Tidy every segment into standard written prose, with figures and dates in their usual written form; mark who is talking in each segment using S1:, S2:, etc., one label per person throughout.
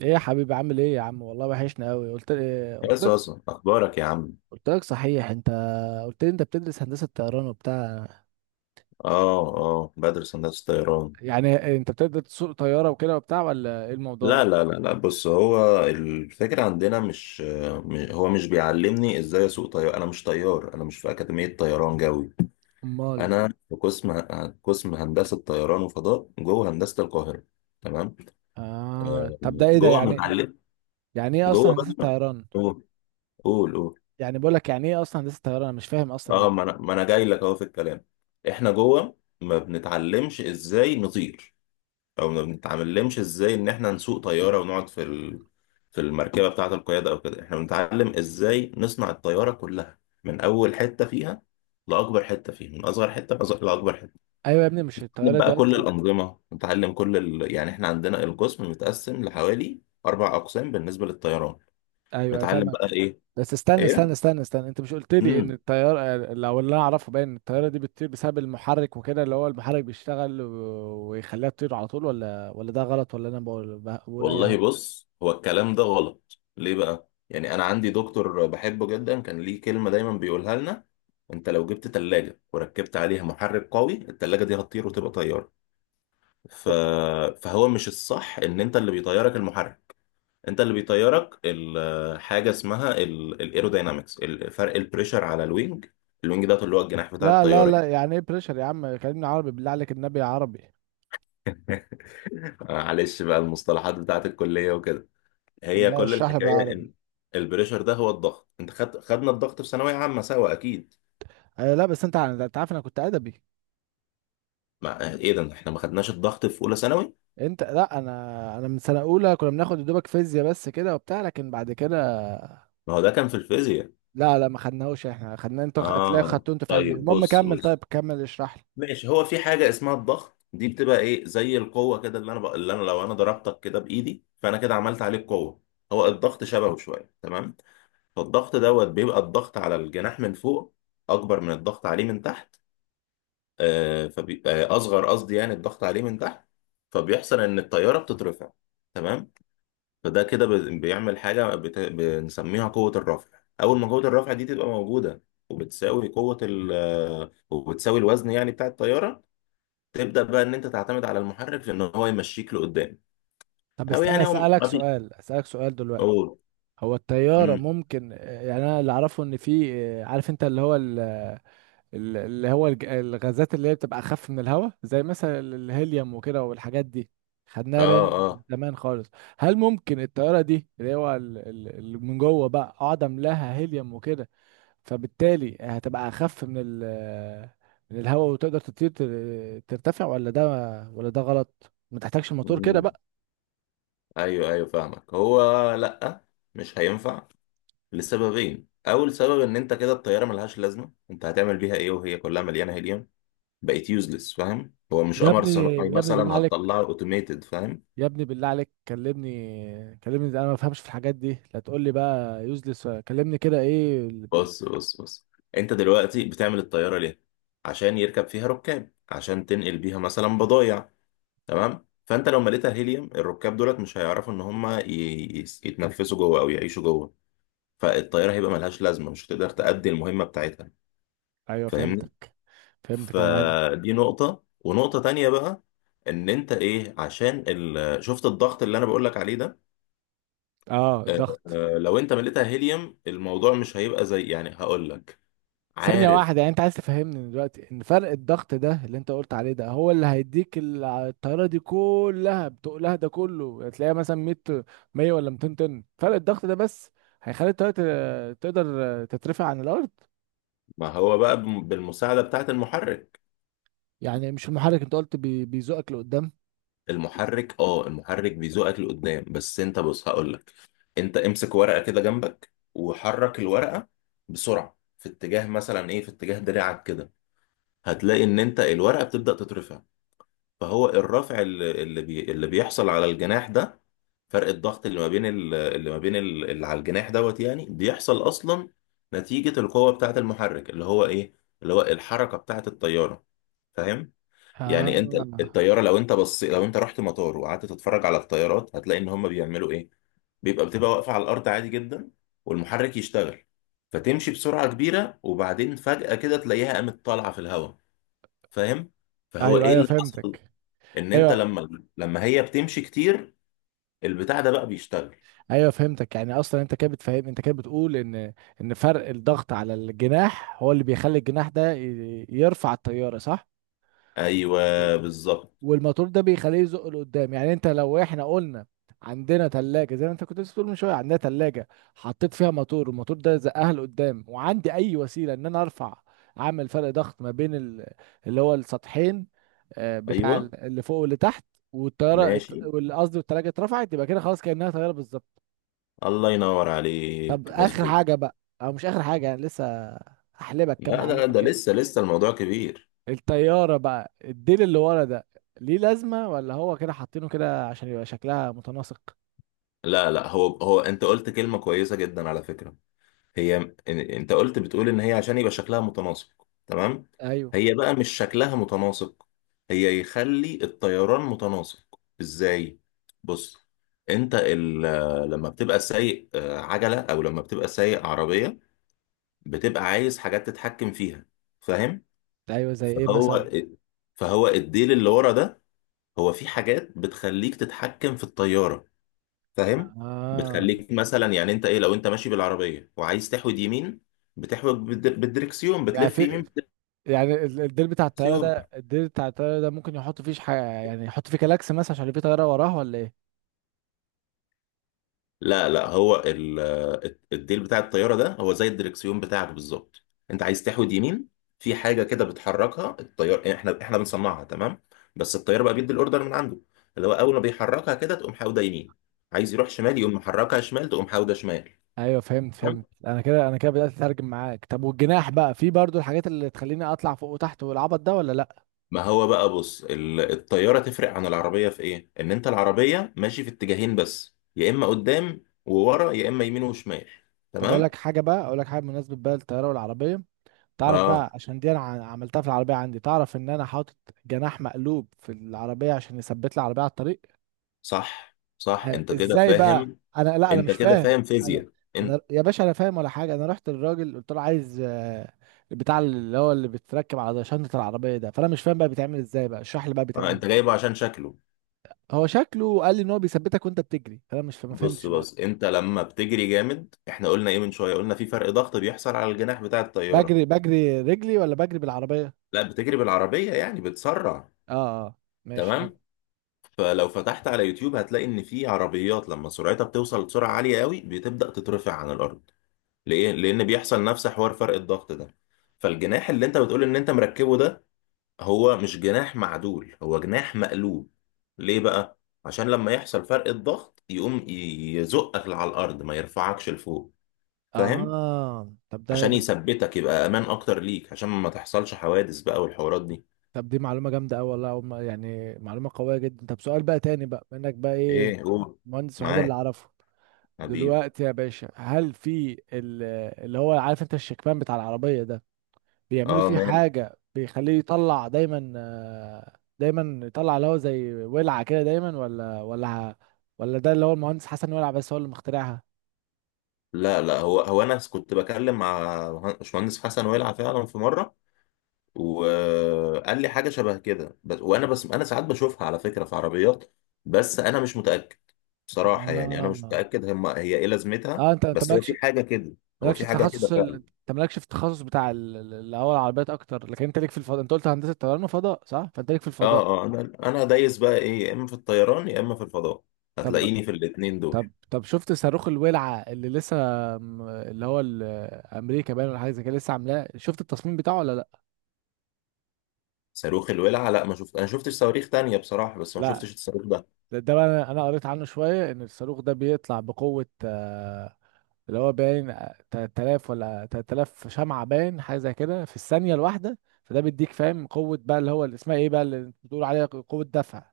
S1: ايه يا حبيبي، عامل ايه يا عم؟ والله وحشنا قوي.
S2: يا
S1: قلت لك.
S2: صاصة، أخبارك يا عم؟
S1: قلت لك، صحيح انت؟ قلت لي انت بتدرس هندسة طيران وبتاع.
S2: آه آه، بدرس هندسة طيران.
S1: يعني انت بتقدر تسوق طيارة وكده وبتاع، ولا ايه الموضوع؟
S2: لا لا لا لا، بص، هو الفكرة عندنا مش. هو مش بيعلمني إزاي أسوق طيار. أنا مش طيار، أنا مش في أكاديمية طيران جوي.
S1: امال؟
S2: أنا في قسم هندسة طيران وفضاء جوه هندسة القاهرة. تمام.
S1: اه،
S2: آه،
S1: طب ده ايه ده
S2: جوه
S1: يعني؟
S2: متعلم،
S1: يعني ايه اصلا
S2: جوه
S1: هندسة
S2: بقى.
S1: طيران؟
S2: قول قول قول.
S1: يعني بقول لك، يعني ايه اصلا هندسة طيران؟ انا مش فاهم اصلا.
S2: آه، ما أنا جاي لك أهو في الكلام. إحنا جوه ما بنتعلمش إزاي نطير، او ما بنتعلمش ازاي ان احنا نسوق طياره ونقعد في في المركبه بتاعه القياده او كده. احنا بنتعلم ازاي نصنع الطياره كلها من اول حته فيها لاكبر حته فيها، من اصغر حته لاكبر حته.
S1: ايوه يا ابني، مش
S2: نتعلم
S1: الطيارة دي
S2: بقى كل
S1: اصلا؟
S2: الانظمه، نتعلم كل يعني احنا عندنا القسم متقسم لحوالي اربع اقسام بالنسبه للطيران.
S1: ايوه، أيوة،
S2: نتعلم
S1: فاهمك.
S2: بقى ايه.
S1: بس استنى استنى استنى استنى، انت مش قلت لي ان
S2: ايه
S1: الطياره، لو اللي انا اعرفه باين، إن الطياره دي بتطير بسبب المحرك وكده، اللي هو المحرك بيشتغل ويخليها تطير على طول، ولا ده غلط، ولا انا بقول اي
S2: والله،
S1: هبل؟
S2: بص، هو الكلام ده غلط ليه بقى؟ يعني انا عندي دكتور بحبه جدا كان ليه كلمة دايما بيقولها لنا: انت لو جبت تلاجة وركبت عليها محرك قوي، التلاجة دي هتطير وتبقى طيارة. ف... فهو مش الصح ان انت اللي بيطيرك المحرك. انت اللي بيطيرك حاجة اسمها الايروداينامكس، فرق البريشر على الوينج. الوينج ده اللي هو الجناح بتاع
S1: لا لا
S2: الطيارة.
S1: لا، يعني ايه بريشر يا عم؟ كلمني عربي بالله عليك، النبي عربي.
S2: معلش بقى، المصطلحات بتاعت الكلية وكده.
S1: طب
S2: هي
S1: لا،
S2: كل
S1: اشرح لي
S2: الحكايه
S1: بالعربي.
S2: ان البريشر ده هو الضغط. انت خدنا الضغط في ثانويه عامه سوا، اكيد.
S1: آه لا، بس انت انت عارف انا كنت ادبي.
S2: مع ايه ده، احنا ما خدناش الضغط في اولى ثانوي؟
S1: انت لا، انا من سنه اولى كنا بناخد يا دوبك فيزياء بس كده وبتاع، لكن بعد كده.
S2: ما هو ده كان في الفيزياء.
S1: لا لا، ما خدناهوش احنا، خدنا انت تلاقي
S2: اه
S1: خدته انت في علم.
S2: طيب،
S1: المهم
S2: بص
S1: كمل، طيب
S2: بص.
S1: كمل اشرح لي.
S2: ماشي، هو في حاجه اسمها الضغط، دي بتبقى ايه؟ زي القوه كده، اللي انا اللي انا لو ضربتك كده بايدي، فانا كده عملت عليك قوه. هو الضغط شبهه شويه، تمام؟ فالضغط دوت بيبقى الضغط على الجناح من فوق اكبر من الضغط عليه من تحت. فبيبقى اصغر، قصدي يعني، الضغط عليه من تحت. فبيحصل ان الطياره بتترفع، تمام. فده كده بيعمل حاجه بنسميها قوه الرفع. اول ما قوه الرفع دي تبقى موجوده وبتساوي قوه ال... آه، وبتساوي الوزن يعني بتاع الطياره، تبدا بقى ان انت تعتمد على المحرك في ان هو يمشيك لقدام.
S1: طب
S2: او
S1: استنى،
S2: يعني هو
S1: اسالك
S2: ما بي
S1: سؤال اسالك سؤال دلوقتي.
S2: أوه.
S1: هو الطياره
S2: امم.
S1: ممكن، يعني انا اللي اعرفه ان في، عارف انت، اللي هو اللي هو الغازات اللي هي بتبقى اخف من الهواء، زي مثلا الهيليوم وكده والحاجات دي، خدناها
S2: اه
S1: باين
S2: اه.
S1: زمان خالص. هل ممكن الطياره دي، اللي هو اللي من جوه بقى اقعد املاها هيليوم وكده، فبالتالي هتبقى اخف من الهواء، وتقدر تطير ترتفع، ولا ده، ولا ده غلط؟ ما تحتاجش الموتور كده
S2: امم.
S1: بقى؟
S2: ايوه ايوه، فاهمك. هو، لا، مش هينفع لسببين. اول سبب ان انت كده الطياره ملهاش لازمه. انت هتعمل بيها ايه وهي كلها مليانه هيليوم؟ بقت يوزلس، فاهم؟ هو مش
S1: يا
S2: قمر
S1: ابني،
S2: صناعي
S1: يا ابني بالله
S2: مثلا
S1: عليك،
S2: هتطلعه اوتوميتد، فاهم؟
S1: يا ابني بالله عليك، كلمني كلمني، ده انا ما بفهمش في الحاجات دي، لا تقول لي بقى يوزلس، كلمني كده ايه
S2: بص بص بص، انت دلوقتي بتعمل الطياره ليه؟ عشان يركب فيها ركاب، عشان تنقل بيها مثلا بضايع، تمام؟ فانت لو مليتها هيليوم، الركاب دولت مش هيعرفوا ان هم يتنفسوا جوه او يعيشوا جوه. فالطياره هيبقى ملهاش لازمه، مش هتقدر تأدي المهمه بتاعتها.
S1: ايوه
S2: فاهمني؟
S1: فهمتك. فهمتك يعني.
S2: فدي نقطة، ونقطة تانية بقى: ان انت ايه، عشان شفت الضغط اللي انا بقولك عليه ده،
S1: اه،
S2: آه،
S1: الضغط.
S2: لو انت مليتها هيليوم الموضوع مش هيبقى زي، يعني هقولك،
S1: ثانية
S2: عارف؟
S1: واحدة، يعني انت عايز تفهمني دلوقتي ان فرق الضغط ده اللي انت قلت عليه ده، هو اللي هيديك الطيارة دي كلها بتقلها، ده كله هتلاقيها مثلا 100، 100 ولا 200 طن فرق الضغط ده بس هيخلي الطيارة تقدر تترفع عن الأرض؟
S2: ما هو بقى بالمساعدة بتاعة المحرك.
S1: يعني مش المحرك؟ انت قلت بيزقك لقدام.
S2: المحرك، اه، المحرك بيزوقك لقدام بس، انت بص هقولك: انت امسك ورقة كده جنبك وحرك الورقة بسرعة في اتجاه، مثلا ايه، في اتجاه دراعك كده، هتلاقي ان انت الورقة بتبدأ تترفع. فهو الرفع اللي بيحصل على الجناح ده، فرق الضغط اللي ما بين اللي ما بين اللي على الجناح دوت، يعني بيحصل اصلا نتيجة القوة بتاعة المحرك، اللي هو ايه، اللي هو الحركة بتاعة الطيارة، فاهم؟ يعني انت
S1: اه.
S2: الطيارة، لو انت بص، لو انت رحت مطار وقعدت تتفرج على الطيارات، هتلاقي ان هم بيعملوا ايه: بتبقى واقفة على الارض عادي جدا والمحرك يشتغل، فتمشي بسرعة كبيرة وبعدين فجأة كده تلاقيها قامت طالعة في الهواء، فاهم؟ فهو
S1: ايوه
S2: ايه
S1: ايوه
S2: اللي حصل؟
S1: فهمتك.
S2: ان انت
S1: ايوه
S2: لما هي بتمشي كتير البتاع ده بقى بيشتغل.
S1: ايوه فهمتك، يعني اصلا انت كده بتفهم، انت كده بتقول ان، ان فرق الضغط على الجناح هو اللي بيخلي الجناح ده يرفع الطيارة، صح؟
S2: ايوه،
S1: و-
S2: بالظبط.
S1: والموتور ده بيخليه يزق لقدام. يعني انت، لو احنا قلنا عندنا تلاجة، زي ما انت كنت لسه بتقول من شوية، عندنا تلاجة، حطيت فيها موتور، والموتور ده زقها لقدام، وعندي اي وسيلة ان انا ارفع، اعمل فرق ضغط ما بين اللي هو السطحين، بتاع
S2: ايوه
S1: اللي فوق واللي تحت،
S2: ماشي،
S1: قصدي التلاجة اترفعت، يبقى كده خلاص، كأنها طيارة بالظبط.
S2: الله ينور
S1: طب
S2: عليك،
S1: اخر
S2: مظبوط.
S1: حاجة بقى، او مش اخر حاجة يعني، لسه هحلبك كام
S2: لا ده
S1: معلومة
S2: ده
S1: كده.
S2: لسه لسه الموضوع كبير.
S1: الطيارة بقى، الديل اللي ورا ده، ليه لازمة؟ ولا هو كده حاطينه كده عشان يبقى شكلها متناسق؟
S2: لا لا، هو هو انت قلت كلمة كويسة جدا على فكرة. هي انت قلت بتقول ان هي عشان يبقى شكلها متناسق، تمام؟
S1: ايوه
S2: هي بقى مش شكلها متناسق، هي يخلي الطيران متناسق، ازاي؟ بص، انت لما بتبقى سايق عجلة، او لما بتبقى سايق عربية، بتبقى عايز حاجات تتحكم فيها، فاهم؟
S1: ايوه. زي ايه مثلا؟
S2: فهو، فهو الديل اللي ورا ده هو في حاجات بتخليك تتحكم في الطيارة، فاهم؟
S1: اه.
S2: بتخليك مثلا، يعني انت ايه، لو انت ماشي بالعربيه وعايز تحود يمين، بتحود بالدركسيون،
S1: يعني
S2: بتلف
S1: في
S2: يمين.
S1: يعني الديل بتاع الطيارة
S2: بالدركسيون.
S1: ده الديل بتاع الطيارة ده ممكن يحط فيه حاجة، يعني يحط فيه كلاكس مثلا عشان في طيارة وراه، ولا ايه؟
S2: لا لا، هو الديل بتاع الطياره ده هو زي الدركسيون بتاعك بالظبط. انت عايز تحود يمين، في حاجه كده بتحركها الطيار، يعني احنا بنصنعها، تمام، بس الطيار بقى بيدي الاوردر من عنده، اللي هو اول ما بيحركها كده تقوم حاوده يمين، عايز يروح شمال يقوم محركها شمال تقوم حاوده شمال.
S1: ايوه، فهمت. انا كده بدأت اترجم معاك. طب والجناح بقى، في برضو الحاجات اللي تخليني اطلع فوق وتحت والعبط ده، ولا لا؟
S2: ما هو بقى بص، الطيارة تفرق عن العربية في ايه؟ ان انت العربية ماشي في اتجاهين بس، يا اما قدام وورا يا اما يمين وشمال،
S1: طب
S2: تمام؟
S1: اقول لك حاجة، بمناسبة بقى الطيارة والعربية. تعرف
S2: اه.
S1: بقى، عشان دي انا عملتها في العربيه عندي، تعرف ان انا حاطط جناح مقلوب في العربيه عشان يثبت لي العربيه على الطريق؟
S2: صح صح،
S1: أيوة.
S2: انت كده
S1: ازاي بقى؟
S2: فاهم.
S1: لا انا
S2: انت
S1: مش
S2: كده
S1: فاهم.
S2: فاهم
S1: انا،
S2: فيزياء.
S1: انا
S2: انت،
S1: يا باشا انا فاهم ولا حاجه. انا رحت للراجل قلت له عايز البتاع اللي هو اللي بيتركب على شنطه العربيه ده، فانا مش فاهم بقى بيتعمل ازاي، بقى اشرح لي بقى
S2: آه،
S1: بيتعمل
S2: انت
S1: ازاي.
S2: جايبه عشان شكله.
S1: هو شكله قال لي ان هو بيثبتك وانت بتجري، فانا مش فا- ما
S2: بص
S1: فهمتش
S2: بص،
S1: برضه.
S2: انت لما بتجري جامد، احنا قلنا ايه من شوية؟ قلنا في فرق ضغط بيحصل على الجناح بتاع الطيارة.
S1: بجري بجري رجلي، ولا بجري بالعربيه؟
S2: لا، بتجري بالعربية يعني، بتسرع.
S1: اه اه. ماشي.
S2: تمام؟ فلو فتحت على يوتيوب هتلاقي ان في عربيات لما سرعتها بتوصل لسرعه عاليه قوي بتبدا تترفع عن الارض. ليه؟ لان بيحصل نفس حوار فرق الضغط ده. فالجناح اللي انت بتقول ان انت مركبه ده هو مش جناح معدول، هو جناح مقلوب. ليه بقى؟ عشان لما يحصل فرق الضغط يقوم يزقك على الارض، ما يرفعكش لفوق، فاهم؟
S1: اه، طب
S2: عشان
S1: ده،
S2: يثبتك، يبقى امان اكتر ليك، عشان ما تحصلش حوادث بقى والحوارات دي.
S1: طب دي معلومة جامدة أوي والله، أول ما- يعني معلومة قوية جدا. طب سؤال بقى تاني بقى منك، بقى إيه؟
S2: ايه جوه.
S1: المهندس الوحيد اللي
S2: معاك
S1: أعرفه
S2: حبيبي.
S1: دلوقتي يا باشا، هل في اللي هو، عارف أنت، الشكمان بتاع العربية ده، بيعملوا
S2: اه
S1: فيه
S2: ماشي.
S1: حاجة بيخليه يطلع دايما، دايما يطلع اللي هو زي ولعة كده دايما، ولا ده اللي هو المهندس حسن ولع بس هو اللي مخترعها؟
S2: لا لا، هو هو انا كنت بكلم مع باشمهندس حسن ويلعب فعلا في مره وقال لي حاجه شبه كده، بس. وانا بس انا ساعات بشوفها على فكره في عربيات، بس انا مش متاكد بصراحه، يعني انا مش
S1: آه
S2: متاكد هم، هي ايه لازمتها،
S1: آه، أنت
S2: بس هو في
S1: مالكش،
S2: حاجه كده. هو في حاجه كده فعلا.
S1: انت مالكش في التخصص بتاع اللي هو العربيات اكتر، لكن انت ليك في الفضاء. انت قلت هندسه طيران وفضاء، صح؟ فانت ليك في
S2: اه
S1: الفضاء.
S2: اه، انا دايس بقى ايه، يا اما في الطيران يا اما في الفضاء،
S1: طب
S2: هتلاقيني في الاتنين دول.
S1: طب طب شفت صاروخ الولعه اللي لسه، اللي هو امريكا باين، ولا حاجه زي كده لسه عاملاه؟ شفت التصميم بتاعه ولا لا؟
S2: صاروخ الولعة؟ لا ما شفت، انا شفتش صواريخ تانية بصراحة، بس ما
S1: لا،
S2: شفتش الصاروخ ده.
S1: ده بقى، انا قريت عنه شويه، ان الصاروخ ده بيطلع بقوه، اللي هو باين، 3000 ولا 3000 شمعه، باين حاجه زي كده في الثانيه الواحده. فده بيديك، فاهم، قوه بقى، اللي هو اللي اسمها ايه بقى، اللي بتقول عليها قوه دفع.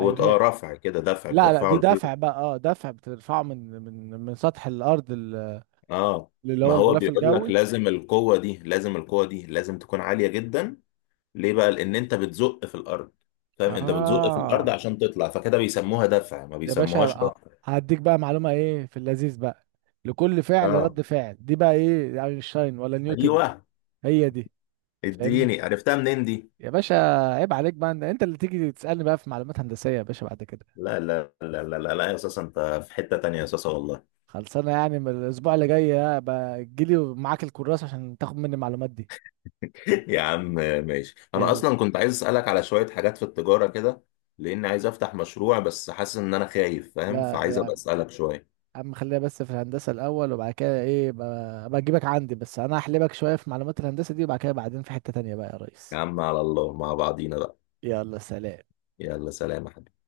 S2: هو اه رفع، كده دفع،
S1: لا لا،
S2: بترفعه
S1: دي
S2: لفوق.
S1: دفع بقى، اه دفع، بترفعه من سطح الارض
S2: اه،
S1: اللي
S2: ما
S1: هو
S2: هو
S1: الغلاف
S2: بيقول لك
S1: الجوي.
S2: لازم القوة دي، لازم القوة دي لازم تكون عالية جدا. ليه بقى؟ لان انت بتزق في الارض، فاهم؟ انت بتزق في الارض
S1: اه
S2: عشان تطلع، فكده بيسموها دفع ما
S1: يا باشا،
S2: بيسموهاش رفع.
S1: هديك بقى معلومة، ايه في اللذيذ بقى. لكل فعل
S2: اه
S1: رد فعل، دي بقى ايه، اينشتاين ولا نيوتن؟
S2: ايوه.
S1: هي دي. فاهمني
S2: اديني عرفتها منين دي.
S1: يا باشا؟ عيب عليك بقى، انت اللي تيجي تسألني بقى في معلومات هندسية يا باشا بعد كده.
S2: لا لا لا لا لا، لا يا اساس انت، في حتة تانية يا اساس، والله.
S1: خلصانة يعني، من الاسبوع اللي جاي بقى تجيلي ومعاك الكراسة عشان تاخد مني المعلومات دي.
S2: يا عم ماشي، انا
S1: يلا.
S2: اصلا كنت عايز اسالك على شوية حاجات في التجارة كده، لان عايز افتح مشروع بس حاسس ان انا خايف، فاهم؟ فعايز
S1: لا
S2: ابقى اسالك شوية.
S1: عم، خلينا بس في الهندسة الأول، وبعد كده إيه، بجيبك عندي. بس أنا هحلبك شوية في معلومات الهندسة دي، وبعد كده بعدين في حتة تانية بقى يا
S2: يا
S1: ريس.
S2: عم على الله، مع بعضينا بقى.
S1: يلا سلام.
S2: يلا سلام يا حبيبي.